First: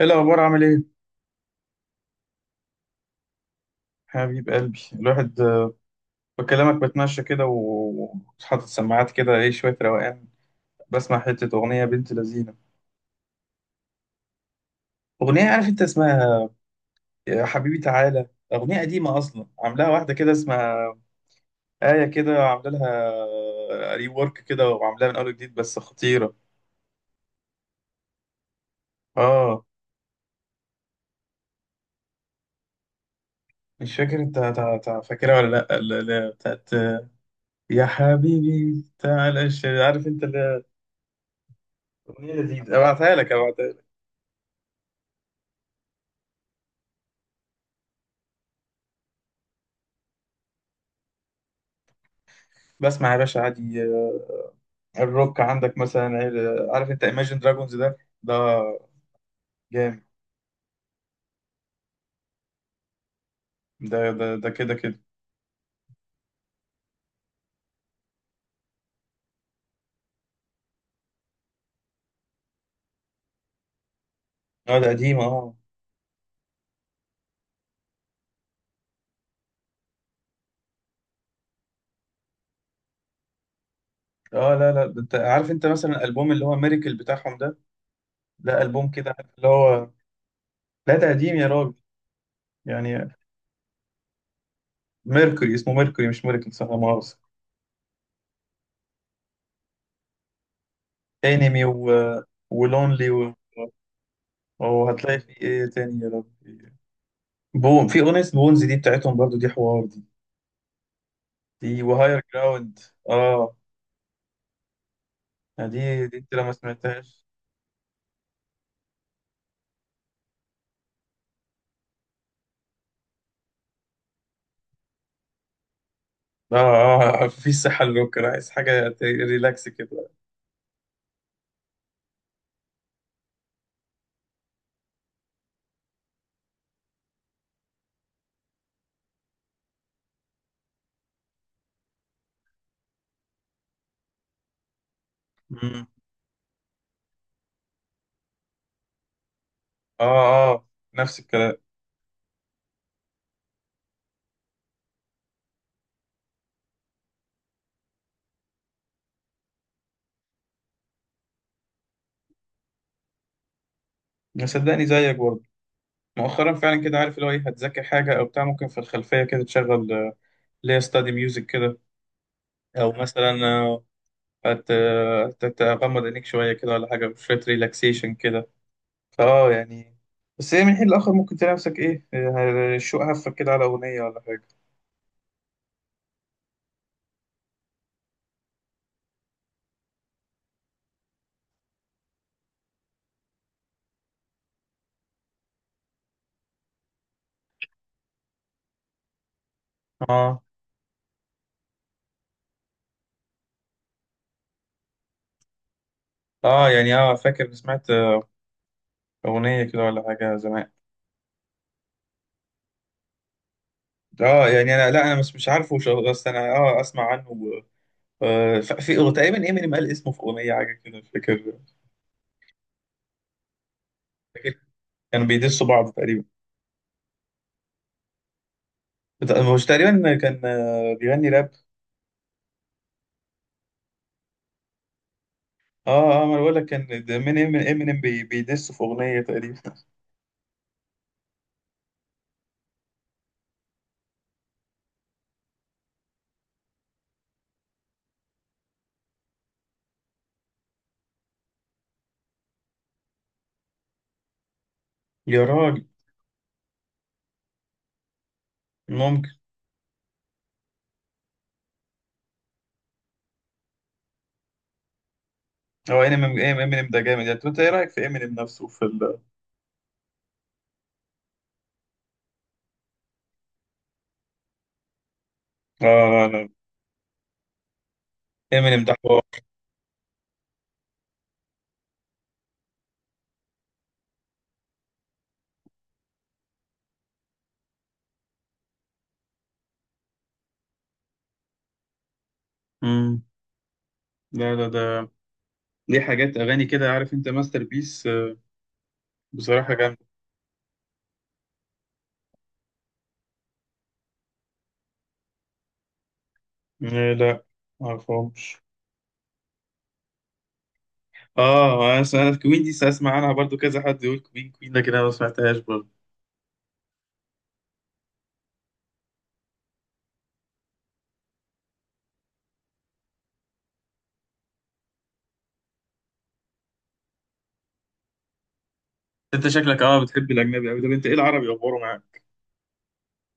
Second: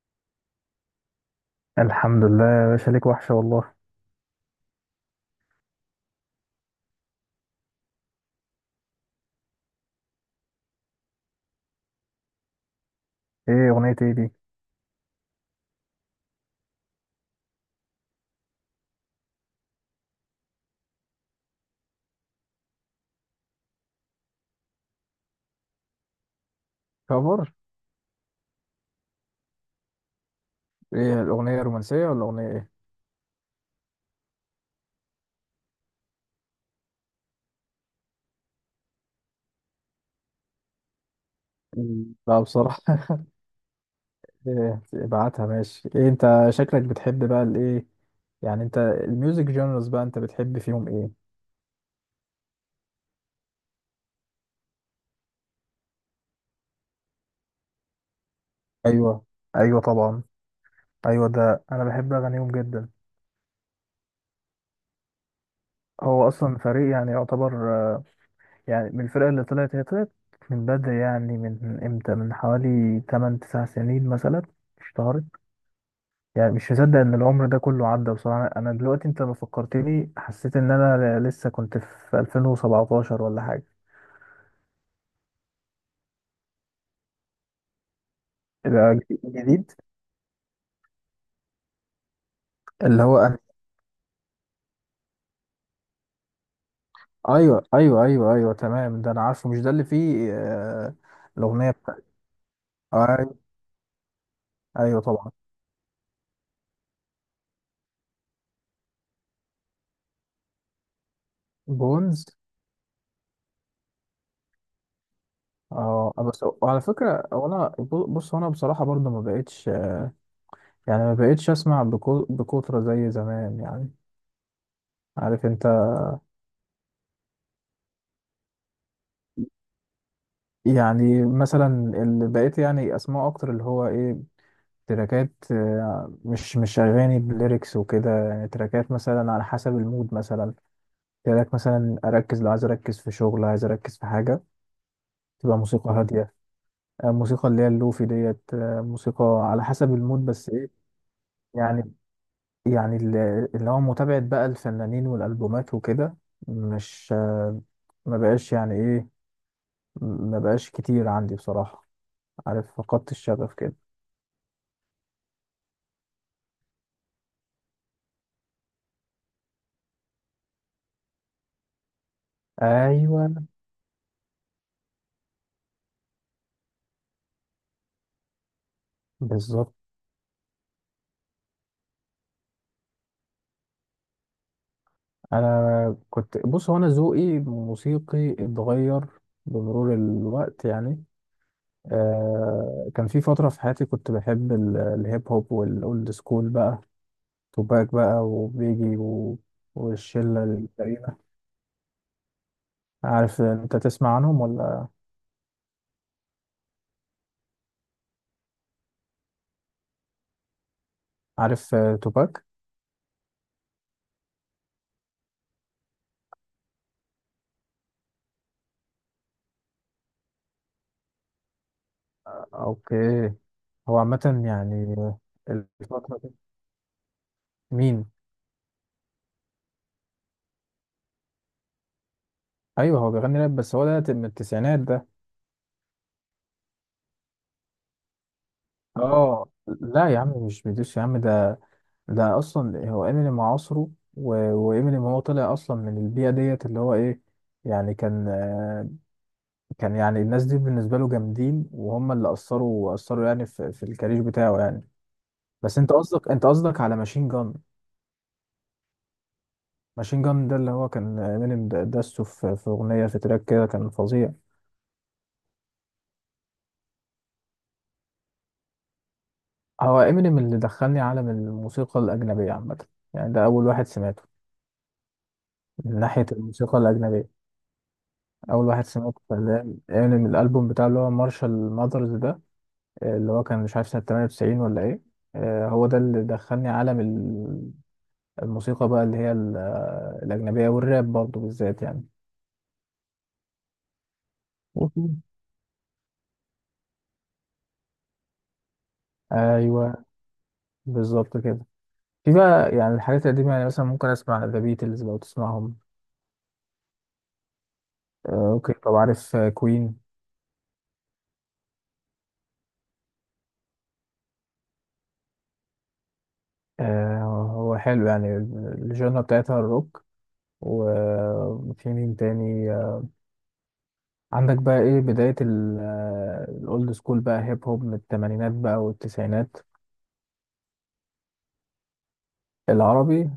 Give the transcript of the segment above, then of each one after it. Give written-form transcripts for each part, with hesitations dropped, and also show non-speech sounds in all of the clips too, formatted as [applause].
ايه الاخبار؟ عامل ايه؟ الحمد لله يا باشا، ليك وحشة والله. حبيب قلبي الواحد. بكلمك بتمشى كده وحاطط سماعات كده، ايه شويه روقان. بسمع حته اغنيه بنت لذينه. ايه اغنية ايه دي؟ اغنيه، عارف انت اسمها؟ يا حبيبي تعالى. اغنيه قديمه اصلا، عاملاها واحده كده اسمها آية كده، عامله لها ري ورك كده وعاملاها من اول جديد، بس خطيره. كفر. اه. ايه الاغنيه رومانسيه ولا اغنيه ايه؟ مش فاكر انت، فاكرها ولا لا؟ بتاعت. يا حبيبي تعالى عارف انت هي. مم. اغنيه لا لذيذه، بصراحه. ابعتها لك ابعتها لك. إيه، ابعتها ماشي. ايه انت شكلك بتحب بقى الايه؟ يعني انت الميوزك جونرز بقى انت بتحب فيهم ايه؟ بسمع يا باشا عادي. الروك عندك مثلا، عارف انت Imagine Dragons ده؟ ده ايوه، ايوه جامد. طبعا. ايوه ده انا بحب اغانيهم جدا. ده ده ده كده كده. هو اصلا فريق يعني يعتبر، آه، يعني من الفرقة اللي طلعت، هي طلعت من بدري، يعني من امتى، من حوالي 8 9 سنين مثلا اه ده قديم اشتهرت. اه. يعني مش مصدق ان العمر ده كله عدى، بصراحة انا دلوقتي انت لما فكرتني حسيت ان انا لسه كنت في 2017 ولا حاجة. اه، لا لا، ده انت عارف انت مثلا الالبوم اللي هو ميريكل بتاعهم ده؟ ده ده البوم كده، عارف اللي جديد. هو. لا ده قديم يا راجل، اللي يعني. هو أنا. ميركوري اسمه، ميركوري مش ميريكل، صح؟ لا مؤاخذة. ايوه، ايوه، ايوه، ايوه تمام، ده انا عارفه، مش ده اللي فيه انمي، الاغنية و... بتاعت. ولونلي، و... ايوه، ايوه وهتلاقي في طبعا. ايه تاني يا ربي؟ في اغنية بونز دي بتاعتهم برضو، دي حوار دي. دي وهاير بونز. جراوند. اه. يعني دي اه دي انت لو بس ما على فكرة، سمعتهاش. وانا بص انا بصراحة برضه ما بقتش، يعني ما بقتش اسمع بكترة زي زمان يعني، عارف انت. اه اه. في صحة للروك. أنا عايز حاجة ريلاكس كده. يعني مثلا اللي بقيت يعني اسمعه اكتر اللي هو ايه، تراكات، مش أغاني بليركس وكده، يعني تراكات مثلا على حسب المود. مثلا تراك مثلا أركز، لو عايز أركز في شغل، عايز أركز في حاجة، تبقى مم. موسيقى هادية. موسيقى اللي هي اللوفي ديت. موسيقى على حسب اه المود، بس اه، إيه نفس الكلام. يعني، يعني ال- اللي هو متابعة بقى الفنانين والألبومات وكده، مش، ما بقاش يعني إيه، ما بقاش كتير عندي بصراحة، عارف، فقدت الشغف كده. صدقني زيك برضه، مؤخرا فعلا كده، عارف اللي هو ايه، هتذاكر حاجة او بتاع، ممكن في الخلفية كده تشغل، اللي هي ستادي ميوزك كده. او أيوه، مثلا، هت هتغمض عينيك شوية كده، ولا حاجة شوية ريلاكسيشن كده، فاه بالظبط. يعني. بس هي من حين لآخر ممكن تلاقي نفسك ايه، شوق هفك كده على أغنية ولا حاجة. انا كنت، بص هو انا ذوقي موسيقي اتغير بمرور الوقت يعني. آه كان في فتره في حياتي كنت بحب الهيب هوب والاولد سكول بقى، توباك بقى وبيجي و... اه والشله الكريمه. عارف انت تسمع عنهم ولا؟ اه، يعني اه فاكر سمعت، أغنية كده ولا حاجة زمان. عارف، توباك. اه يعني انا، لا انا مش عارفه بس انا اه اسمع عنه. في هو تقريبا امينيم قال اسمه في اغنيه، حاجه كده مش فاكر. اوكي. هو عامه فاكر يعني كانوا بيدسوا بعض الفتره تقريبا. دي مين؟ مش تقريبا، كان بيغني راب. ايوه هو بيغني راب، بس هو ده من التسعينات ده. اه اه، ما انا بقول لك كان امينيم، امينيم بيدسوا في اغنيه اه تقريبا. لا يا عم مش بيدوس يا عم، ده ده اصلا هو امينيم عصره، و- وامينيم هو طلع اصلا من البيئه ديت اللي هو ايه، يعني كان، كان يعني الناس دي بالنسبه له جامدين، وهم اللي اثروا يعني في، في الكارير بتاعه يعني. يا بس راجل. انت قصدك، انت قصدك على ماشين جان. ممكن. ماشين جان ده اللي هو كان امينيم دسه في في اغنيه، في تراك كده كان فظيع. هو امينيم ده جامد يعني، طب انت ايه رايك في امينيم نفسه في ال. هو امينيم اللي دخلني عالم الموسيقى الاجنبيه عامه، يعني ده اول واحد سمعته اه من لا ناحيه لا، الموسيقى الاجنبيه. اول امينيم واحد ده سمعته حوار. كان امينيم، الالبوم بتاعه اللي هو مارشال ماذرز ده، اللي هو كان مش عارف سنة 98 ولا ايه. هو ده اللي دخلني عالم الموسيقى بقى اللي هي الأجنبية والراب برضه بالذات يعني. امم. لا لا ده مهم. ليه حاجات اغاني كده، عارف انت، ماستر بيس. بصراحه جامده أيوه، بالظبط كده. في بقى يعني الحاجات القديمة، يعني مثلا ممكن أسمع ذا بيتلز، لو تسمعهم. آه، لا معرفهمش أوكي. طب عارف كوين؟ اه انا سمعت كوين دي، اسمع عنها برضو كذا حد يقول كوين كوين، لكن انا ما سمعتهاش برضو. هو حلو يعني الجنرا بتاعتها الروك. وفي مين تاني، عندك بقى، ايه بداية الأولد سكول بقى هيب هوب، من التمانينات بقى انت والتسعينات. شكلك اه بتحب الاجنبي قوي. طب انت ايه العربي اخباره معاك؟ العربي،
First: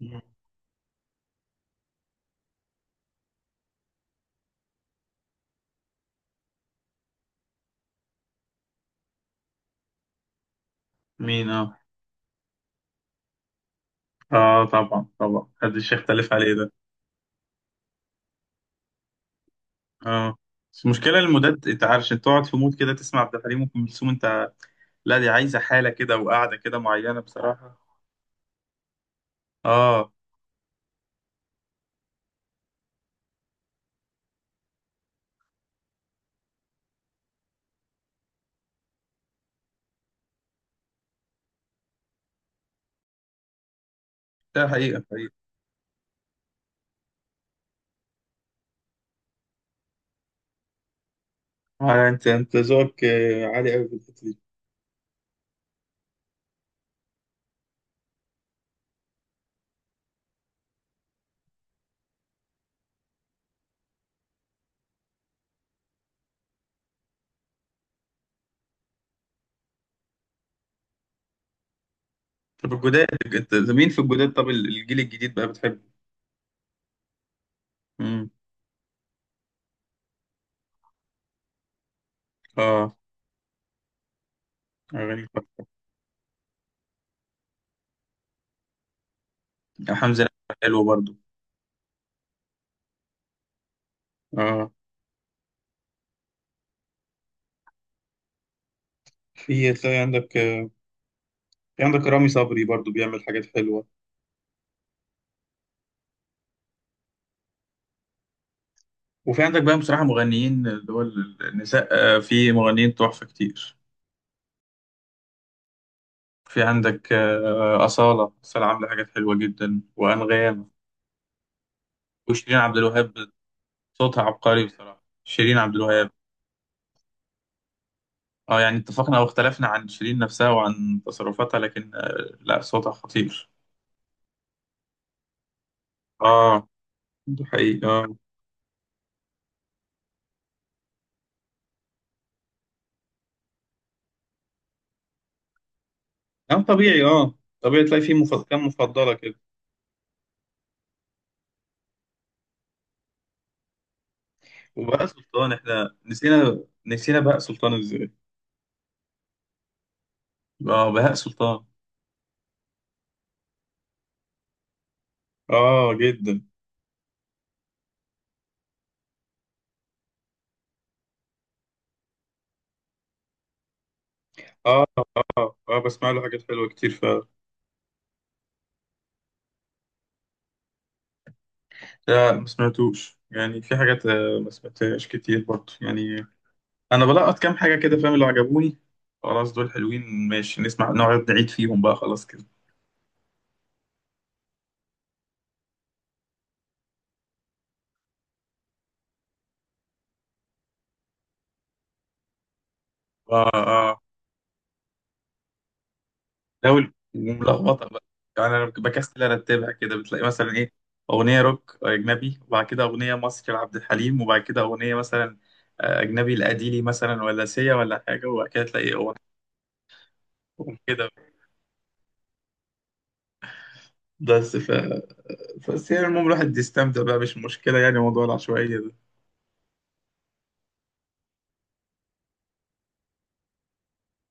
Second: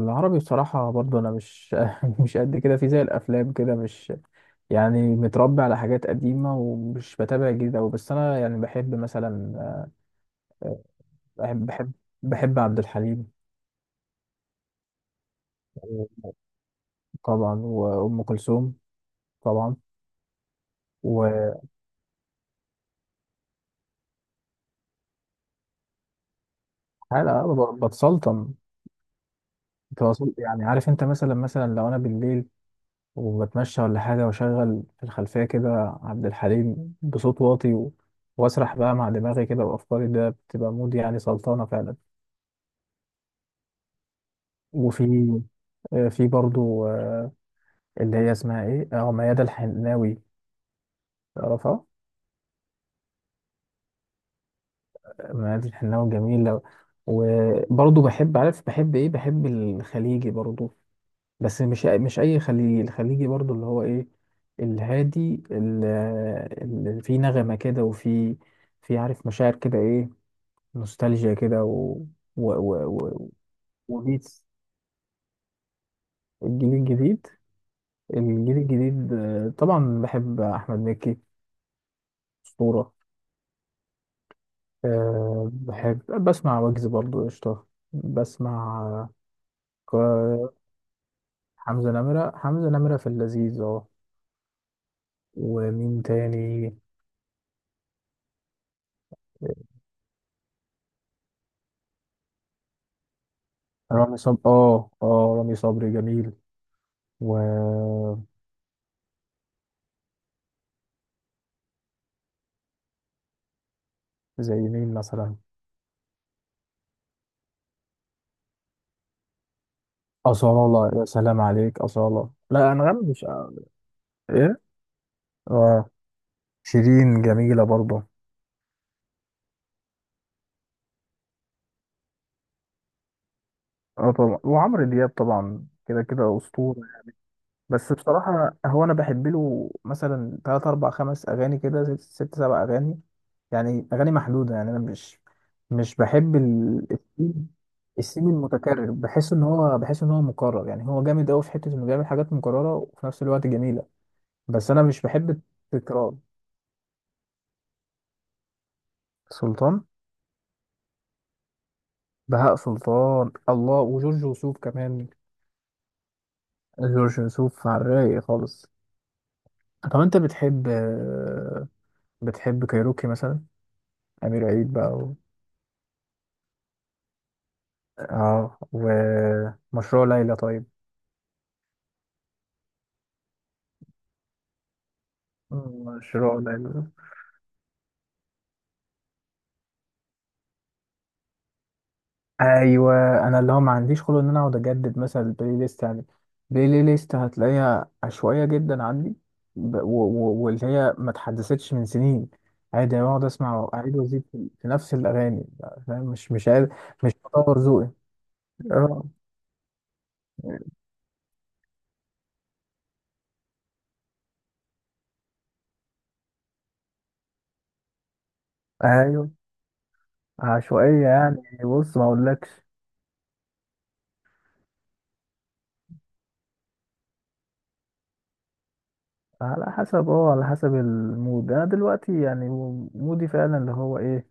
مم. بصراحة برضو أنا مش [laughs] مش قد كده في زي الأفلام كده، مش يعني متربي على حاجات قديمة ومش بتابع جديد أوي، بس أنا يعني بحب مثلا، مين؟ بحب، اه بحب، بحب عبد الحليم. اه، طبعا طبعا، محدش يختلف عليه ده. طبعا وأم كلثوم طبعا. اه، بس المشكله المودات، وحلقة انت عارف، انت تقعد في مود كده تسمع عبد الحليم وام كلثوم، انت؟ لا دي عايزه حاله كده وقاعده كده معينه بصراحه. بتسلطن، اه يعني عارف أنت، مثلا مثلا لو أنا بالليل وبتمشى ولا حاجة، وأشغل في الخلفية كده عبد الحليم بصوت واطي، و، وأسرح بقى مع دماغي كده وأفكاري، ده بتبقى مود يعني سلطانة فعلا. ده حقيقه وفي، حقيقه. في برضو، اللي هي اسمها ايه، اه ميادة الحناوي، تعرفها؟ انت انت ذوقك عالي قوي في الحته دي. ميادة الحناوي جميلة. وبرضو بحب، عارف بحب ايه؟ بحب الخليجي برضو، بس مش، مش اي خليجي، الخليجي برضو اللي هو ايه، الهادي اللي فيه نغمة كده، وفي، في عارف، مشاعر كده، ايه، نوستالجيا كده، و و طب و الجداد، و انت مين في الجداد؟ وبيتس. طب الجيل الجديد بقى بتحبه؟ الجيل الجديد. امم. الجيل الجديد، طبعا بحب احمد مكي، أسطورة. اه. اغاني؟ أه بحب بسمع ويجز برضو، قشطة. بسمع، يعني حمزة ك- نمرة حلو برضو. حمزة نمرة. حمزة نمرة في اللذيذ اه. اه، ومين تاني؟ في تلاقي عندك، في عندك رامي صبري برضو، بيعمل حاجات حلوة. رامي صبري، اه اه، رامي صبري جميل. وزي، وفي عندك بقى بصراحة مغنيين، اللي هو النساء، في مغنيين تحفة كتير. مين مثلا؟ في عندك، أصالة، أصالة عاملة حاجات حلوة جدا، وأنغام، أصالة، يا سلام عليك أصالة. وشيرين لا عبد أنغام الوهاب. مش، صوتها ايه، عبقري بصراحة شيرين عبد اه، الوهاب. شيرين جميلة برضه. اه يعني، اتفقنا او اختلفنا عن شيرين نفسها وعن تصرفاتها، لكن لا صوتها خطير. اه طبعا وعمرو دياب طبعا، كده كده اه أسطورة. ده حقيقي بس اه. بصراحة هو أنا بحب له مثلا تلات أربع خمس أغاني كده، ست سبع أغاني يعني، أغاني محدودة يعني. أنا مش، مش بحب طبيعي اه، الثيم، طبيعي تلاقي فيه الثيم كام المتكرر، مفضلة بحس كده. إن هو بحس إن هو مكرر، يعني هو جامد أوي في حتة إنه بيعمل حاجات مكررة، وفي نفس الوقت جميلة، بس أنا مش وبهاء بحب سلطان، احنا التكرار. نسينا بهاء سلطان ازاي؟ سلطان، اه بهاء سلطان. بهاء سلطان، الله. وجورج وسوف كمان، اه جدا. جورج وسوف على الرايق خالص. طب أنت بتحب، بتحب كايروكي مثلا، أمير عيد اه بقى؟ اه، اه بسمع له حاجات حلوة كتير، ف. اه، ومشروع ليلى طيب، لا ما سمعتوش، يعني في حاجات، ما سمعتهاش كتير برضه يعني. مشروع ليلى. انا بلقط كام حاجة كده فاهم؟ اللي عجبوني خلاص دول حلوين، ماشي نسمع، نقعد نعيد فيهم بقى خلاص كده. ايوه، انا اللي هو ما عنديش خلق ان انا اقعد اجدد مثلا البلاي ليست يعني، البلاي ليست هتلاقيها عشوائيه جدا عندي، واللي هي ما اتحدثتش من سنين، عادي انا بقعد اه اسمع واعيد اه. وازيد في في نفس الاغاني، فاهم؟ مش قادر، لو مش بطور ملخبطه ذوقي. بقى، يعني انا اه بكسل ارتبها كده، بتلاقي مثلا ايه، اغنيه روك اجنبي، وبعد كده اغنيه مصري لعبد الحليم، وبعد كده اغنيه مثلا، اجنبي لاديلي مثلا، ولا سيا ولا حاجه، وبعد كده تلاقي اغنيه ايوه، عشوائيه كده. يعني، بص ما اقولكش. بس ف... بس يعني المهم الواحد يستمتع بقى، مش مشكله يعني موضوع العشوائيه ده. على حسب، على حسب المود. انا دلوقتي يعني مودي فعلا اللي هو ايه،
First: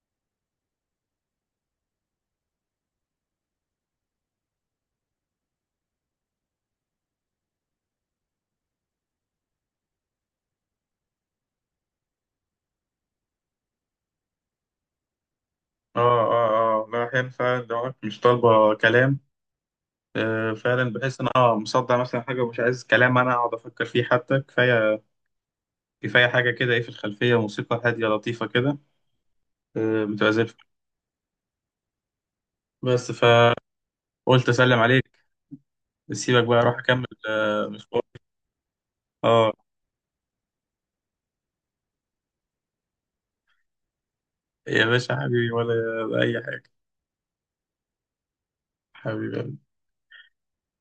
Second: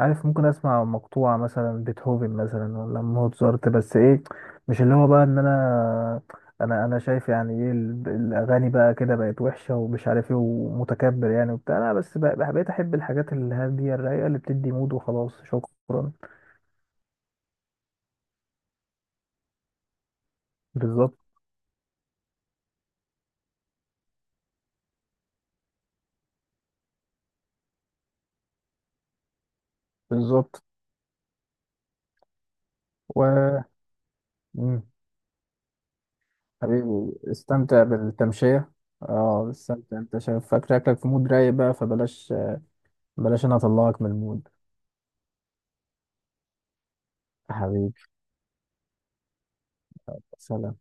عارف، ممكن اسمع مقطوعة مثلا بيتهوفن مثلا، ولا موتزارت. بس ايه، مش اللي هو بقى ان انا، انا شايف يعني ايه الاغاني بقى كده بقت وحشة، ومش عارف ايه، ومتكبر يعني وبتاع. لا بس بقى، بقيت احب الحاجات الهادية الرايقة اللي بتدي مود، وخلاص اه شكرا. اه اه، لا احيانا فعلا لو أنا مش طالبه كلام، فعلا بالظبط. بحس ان انا مصدع مثلا حاجه، ومش عايز كلام انا اقعد افكر فيه، حتى كفايه كفايه حاجه كده ايه، في الخلفيه موسيقى هاديه لطيفه كده، متعزف. بالظبط. بس و، فقلت اسلم مم. عليك، سيبك بقى اروح اكمل حبيبي استمتع مشوار. بالتمشية. اه، اه استمتع، انت شايف، فاكر اكلك في مود رايق بقى، فبلاش، بلاش انا اطلعك من المود. يا باشا، حبيبي ولا اي حاجه. حبيبي. حبيبي. سلام.